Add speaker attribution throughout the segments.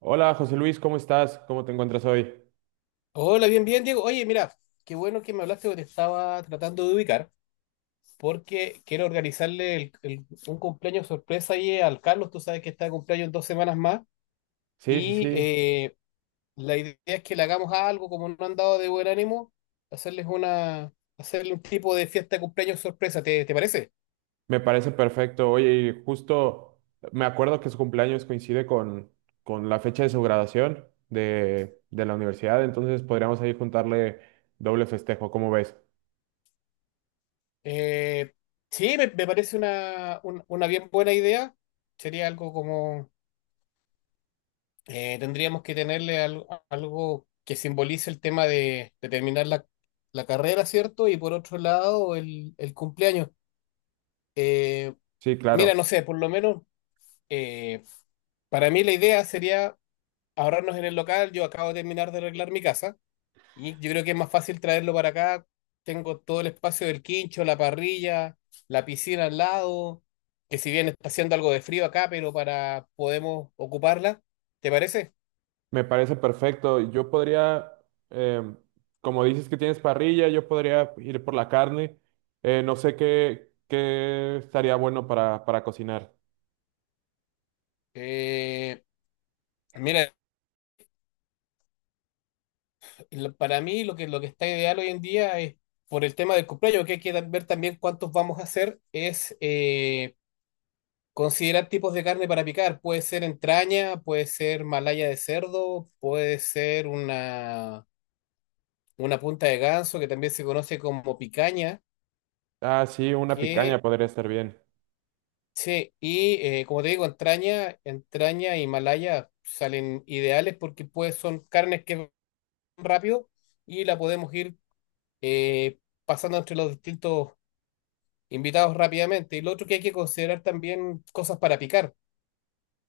Speaker 1: Hola José Luis, ¿cómo estás? ¿Cómo te encuentras hoy?
Speaker 2: Hola, bien, bien, Diego. Oye, mira, qué bueno que me hablaste porque te estaba tratando de ubicar, porque quiero organizarle un cumpleaños sorpresa ahí al Carlos. Tú sabes que está de cumpleaños en dos semanas más.
Speaker 1: Sí, sí,
Speaker 2: Y
Speaker 1: sí,
Speaker 2: eh, la idea es que le hagamos algo, como no han dado de buen ánimo, hacerle un tipo de fiesta de cumpleaños sorpresa. ¿Te parece?
Speaker 1: me parece perfecto. Oye, y justo me acuerdo que su cumpleaños coincide con la fecha de su graduación de la universidad, entonces podríamos ahí juntarle doble festejo, ¿cómo ves?
Speaker 2: Eh, sí, me parece una bien buena idea. Sería algo como tendríamos que tenerle algo que simbolice el tema de terminar la carrera, ¿cierto? Y por otro lado, el cumpleaños. Eh,
Speaker 1: Sí,
Speaker 2: mira,
Speaker 1: claro,
Speaker 2: no sé, por lo menos eh, para mí la idea sería ahorrarnos en el local. Yo acabo de terminar de arreglar mi casa y yo creo que es más fácil traerlo para acá. Tengo todo el espacio del quincho, la parrilla, la piscina al lado, que si bien está haciendo algo de frío acá, pero para podemos ocuparla. ¿Te parece?
Speaker 1: me parece perfecto. Em, Como dices que tienes parrilla, yo podría ir por la carne. No sé qué estaría bueno para cocinar.
Speaker 2: Eh, mira, para mí lo que está ideal hoy en día es, por el tema del cumpleaños, que hay que ver también cuántos vamos a hacer, es considerar tipos de carne para picar. Puede ser entraña, puede ser malaya de cerdo, puede ser una punta de ganso, que también se conoce como picaña,
Speaker 1: Ah, sí, una picaña
Speaker 2: que,
Speaker 1: podría estar bien.
Speaker 2: sí, y como te digo, entraña y malaya salen ideales porque pues son carnes que van rápido y la podemos ir eh, pasando entre los distintos invitados rápidamente. Y lo otro que hay que considerar también cosas para picar.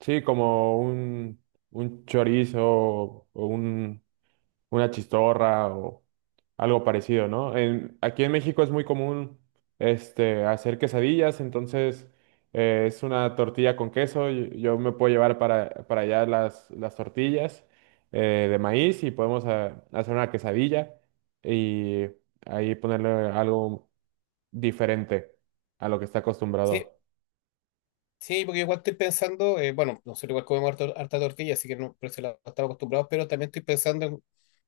Speaker 1: Sí, como un chorizo o una chistorra o algo parecido, ¿no? Aquí en México es muy común hacer quesadillas, entonces es una tortilla con queso. Me puedo llevar para allá las tortillas de maíz y podemos hacer una quesadilla y ahí ponerle algo diferente a lo que está acostumbrado.
Speaker 2: Sí, sí, porque igual estoy pensando, bueno, nosotros igual comemos harta tortilla, así que no, por eso estamos acostumbrados, pero también estoy pensando en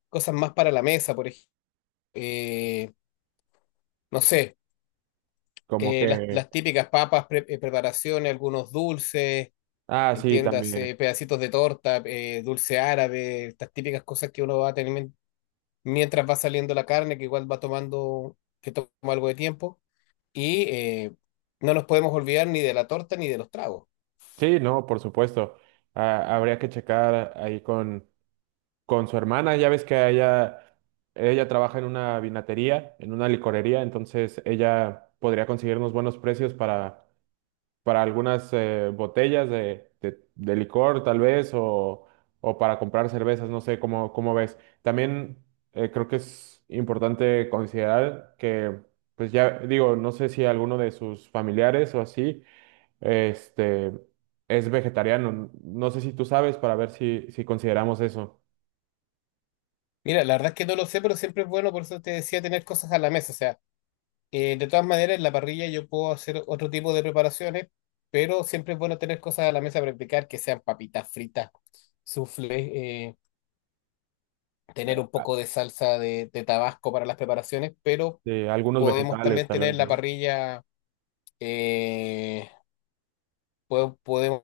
Speaker 2: cosas más para la mesa, por ejemplo. Eh, no sé,
Speaker 1: Como que,
Speaker 2: las típicas papas, preparaciones, algunos dulces,
Speaker 1: ah, sí, también.
Speaker 2: entiéndase, pedacitos de torta, dulce árabe, estas típicas cosas que uno va a tener mientras va saliendo la carne, que igual va tomando, que toma algo de tiempo. Y eh, no nos podemos olvidar ni de la torta ni de los tragos.
Speaker 1: Sí, no, por supuesto. Ah, habría que checar ahí con su hermana. Ya ves que a ella trabaja en una vinatería, en una licorería, entonces ella podría conseguirnos buenos precios para algunas botellas de licor, tal vez, o para comprar cervezas, no sé cómo ves. También creo que es importante considerar que, pues ya digo, no sé si alguno de sus familiares o así este, es vegetariano. No sé si tú sabes para ver si consideramos eso.
Speaker 2: Mira, la verdad es que no lo sé, pero siempre es bueno, por eso te decía, tener cosas a la mesa. O sea, de todas maneras, en la parrilla yo puedo hacer otro tipo de preparaciones, pero siempre es bueno tener cosas a la mesa para practicar, que sean papitas fritas, soufflé, tener un poco de salsa de Tabasco para las preparaciones, pero
Speaker 1: Algunos
Speaker 2: podemos
Speaker 1: vegetales,
Speaker 2: también
Speaker 1: tal
Speaker 2: tener
Speaker 1: vez,
Speaker 2: la
Speaker 1: ¿no?
Speaker 2: parrilla, eh, podemos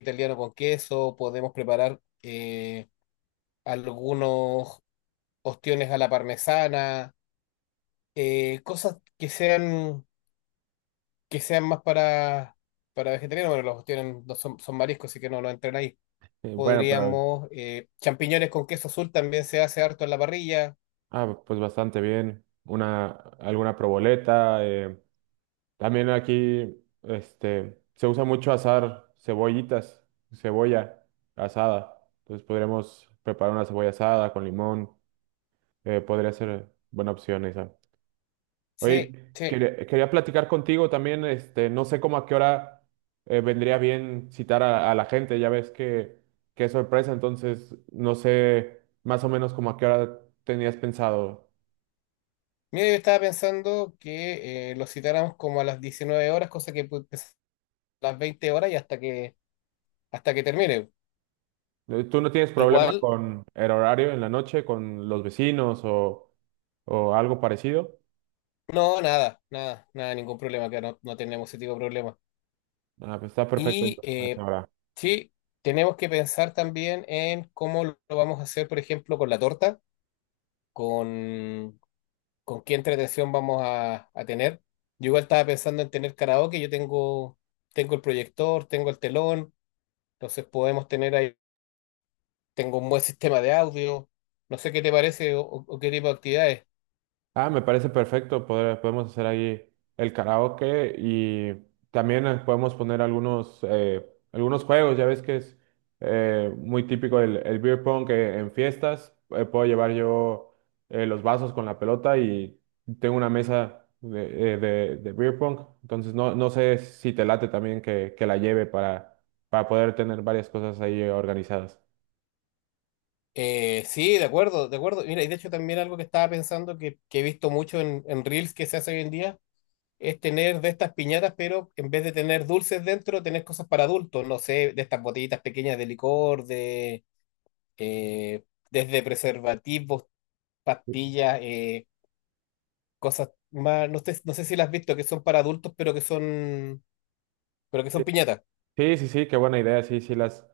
Speaker 2: italiano con queso, podemos preparar... algunos ostiones a la parmesana, cosas que sean más para vegetarianos. Bueno, los ostiones no son, son mariscos, así que no, no entran ahí.
Speaker 1: Bueno, pero
Speaker 2: Podríamos, champiñones con queso azul también se hace harto en la parrilla.
Speaker 1: ah, pues bastante bien. Alguna proboleta. También aquí se usa mucho asar cebollitas, cebolla asada. Entonces podríamos preparar una cebolla asada con limón. Podría ser buena opción esa. Oye,
Speaker 2: Sí, sí.
Speaker 1: quería platicar contigo también, no sé cómo a qué hora vendría bien citar a la gente, ya ves que es sorpresa, entonces no sé más o menos como a qué hora tenías pensado.
Speaker 2: Mira, yo estaba pensando que lo citáramos como a las 19 horas, cosa que puede empezar a las 20 horas y hasta que termine.
Speaker 1: ¿Tú no tienes problema
Speaker 2: Igual,
Speaker 1: con el horario en la noche, con los vecinos o algo parecido?
Speaker 2: no, nada, nada, nada, ningún problema, que no, no tenemos ese tipo de problema.
Speaker 1: Ah, pues está perfecto
Speaker 2: Y
Speaker 1: entonces a esa
Speaker 2: eh,
Speaker 1: hora.
Speaker 2: sí, tenemos que pensar también en cómo lo vamos a hacer, por ejemplo, con la torta, con, con qué entretención vamos a tener. Yo igual estaba pensando en tener karaoke, tengo el proyector, tengo el telón, entonces podemos tener ahí, tengo un buen sistema de audio, no sé qué te parece o, o qué tipo de actividades.
Speaker 1: Ah, me parece perfecto. Podemos hacer ahí el karaoke y también podemos poner algunos juegos. Ya ves que es muy típico el beer pong en fiestas. Puedo llevar yo los vasos con la pelota y tengo una mesa de beer pong. Entonces no, no sé si te late también que la lleve para poder tener varias cosas ahí organizadas.
Speaker 2: Sí, de acuerdo, de acuerdo. Mira, y de hecho también algo que estaba pensando que he visto mucho en Reels que se hace hoy en día es tener de estas piñatas, pero en vez de tener dulces dentro, tener cosas para adultos, no sé, de estas botellitas pequeñas de licor, de eh, desde preservativos, pastillas, cosas más, no sé, no sé si las has visto, que son para adultos, pero que son piñatas.
Speaker 1: Sí, sí, sí, qué buena idea. Sí, sí,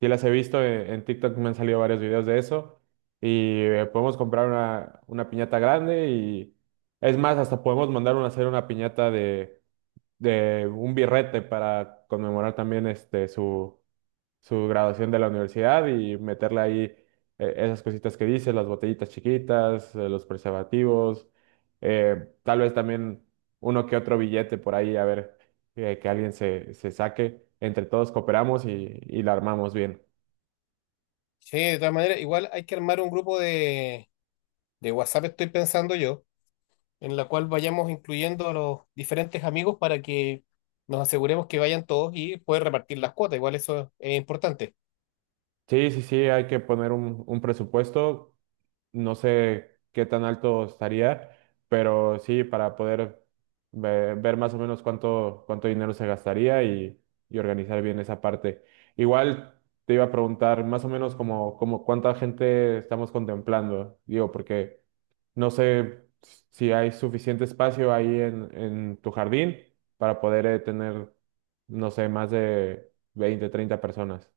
Speaker 1: sí las he visto, en TikTok me han salido varios videos de eso y podemos comprar una piñata grande y es más, hasta podemos mandar una, hacer una piñata de un birrete para conmemorar también su graduación de la universidad y meterle ahí esas cositas que dices, las botellitas chiquitas, los preservativos, tal vez también uno que otro billete por ahí, a ver, que alguien se saque, entre todos cooperamos y la armamos bien.
Speaker 2: Sí, de todas maneras, igual hay que armar un grupo de WhatsApp, estoy pensando yo, en la cual vayamos incluyendo a los diferentes amigos para que nos aseguremos que vayan todos y poder repartir las cuotas, igual eso es importante.
Speaker 1: Sí, sí, sí, hay que poner un presupuesto. No sé qué tan alto estaría, pero sí, para poder ver, más o menos cuánto dinero se gastaría y organizar bien esa parte. Igual te iba a preguntar más o menos como cuánta gente estamos contemplando, digo, porque no sé si hay suficiente espacio ahí en tu jardín para poder no sé, más de 20 o 30 personas.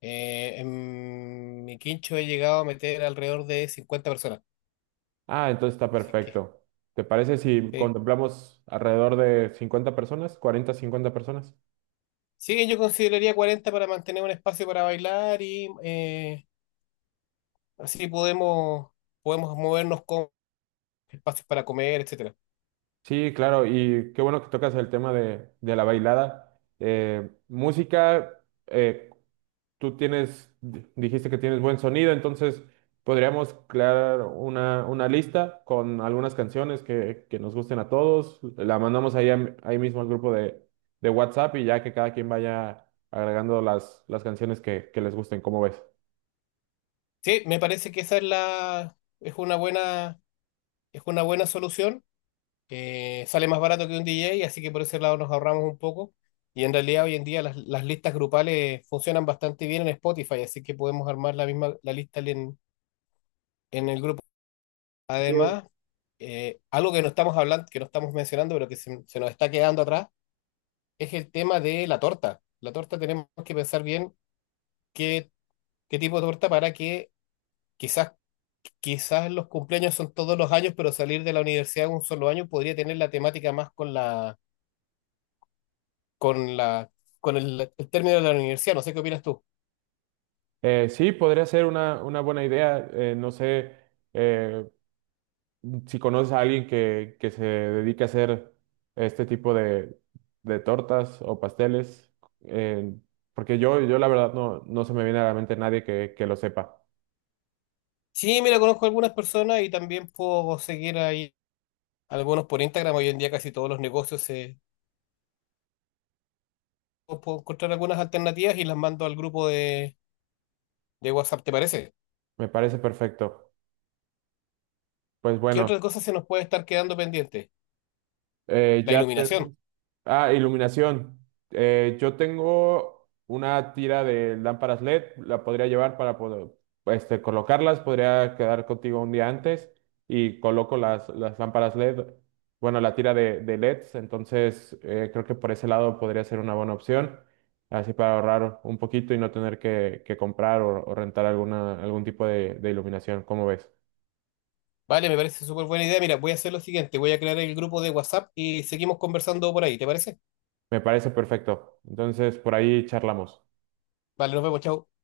Speaker 2: En mi quincho he llegado a meter alrededor de 50 personas.
Speaker 1: Ah, entonces está
Speaker 2: Así que,
Speaker 1: perfecto. ¿Te parece si
Speaker 2: eh,
Speaker 1: contemplamos alrededor de 50 personas, 40, 50 personas?
Speaker 2: sí, yo consideraría 40 para mantener un espacio para bailar y así podemos, podemos movernos con espacios para comer, etcétera.
Speaker 1: Sí, claro, y qué bueno que tocas el tema de la bailada. Música, tú tienes, dijiste que tienes buen sonido, entonces podríamos crear una lista con algunas canciones que nos gusten a todos. La mandamos ahí, ahí mismo al grupo de WhatsApp y ya que cada quien vaya agregando las canciones que les gusten, ¿cómo ves?
Speaker 2: Sí, me parece que esa es la, es una buena solución. Sale más barato que un DJ, así que por ese lado nos ahorramos un poco. Y en realidad hoy en día las listas grupales funcionan bastante bien en Spotify, así que podemos armar la misma la lista en el grupo.
Speaker 1: Sí.
Speaker 2: Además, algo que no estamos hablando, que no estamos mencionando, pero que se nos está quedando atrás, es el tema de la torta. La torta tenemos que pensar bien qué, qué tipo de torta para que quizás, quizás los cumpleaños son todos los años, pero salir de la universidad un solo año podría tener la temática más con con la, con el término de la universidad. No sé qué opinas tú.
Speaker 1: Sí, podría ser una buena idea. No sé eh, si conoces a alguien que se dedique a hacer este tipo de tortas o pasteles, eh, porque yo la verdad no, no se me viene a la mente nadie que lo sepa.
Speaker 2: Sí, mira, conozco algunas personas y también puedo seguir ahí algunos por Instagram. Hoy en día casi todos los negocios se... Puedo encontrar algunas alternativas y las mando al grupo de WhatsApp, ¿te parece?
Speaker 1: Me parece perfecto. Pues
Speaker 2: ¿Qué
Speaker 1: bueno,
Speaker 2: otra cosa se nos puede estar quedando pendiente? La
Speaker 1: ya te
Speaker 2: iluminación.
Speaker 1: ah, iluminación. Yo tengo una tira de lámparas LED, la podría llevar para poder colocarlas, podría quedar contigo un día antes y coloco las lámparas LED, bueno, la tira de LEDs, entonces creo que por ese lado podría ser una buena opción, así para ahorrar un poquito y no tener que comprar o rentar alguna, algún tipo de iluminación, ¿cómo ves?
Speaker 2: Vale, me parece súper buena idea. Mira, voy a hacer lo siguiente, voy a crear el grupo de WhatsApp y seguimos conversando por ahí, ¿te parece?
Speaker 1: Me parece perfecto. Entonces por ahí charlamos.
Speaker 2: Vale, nos vemos, chao.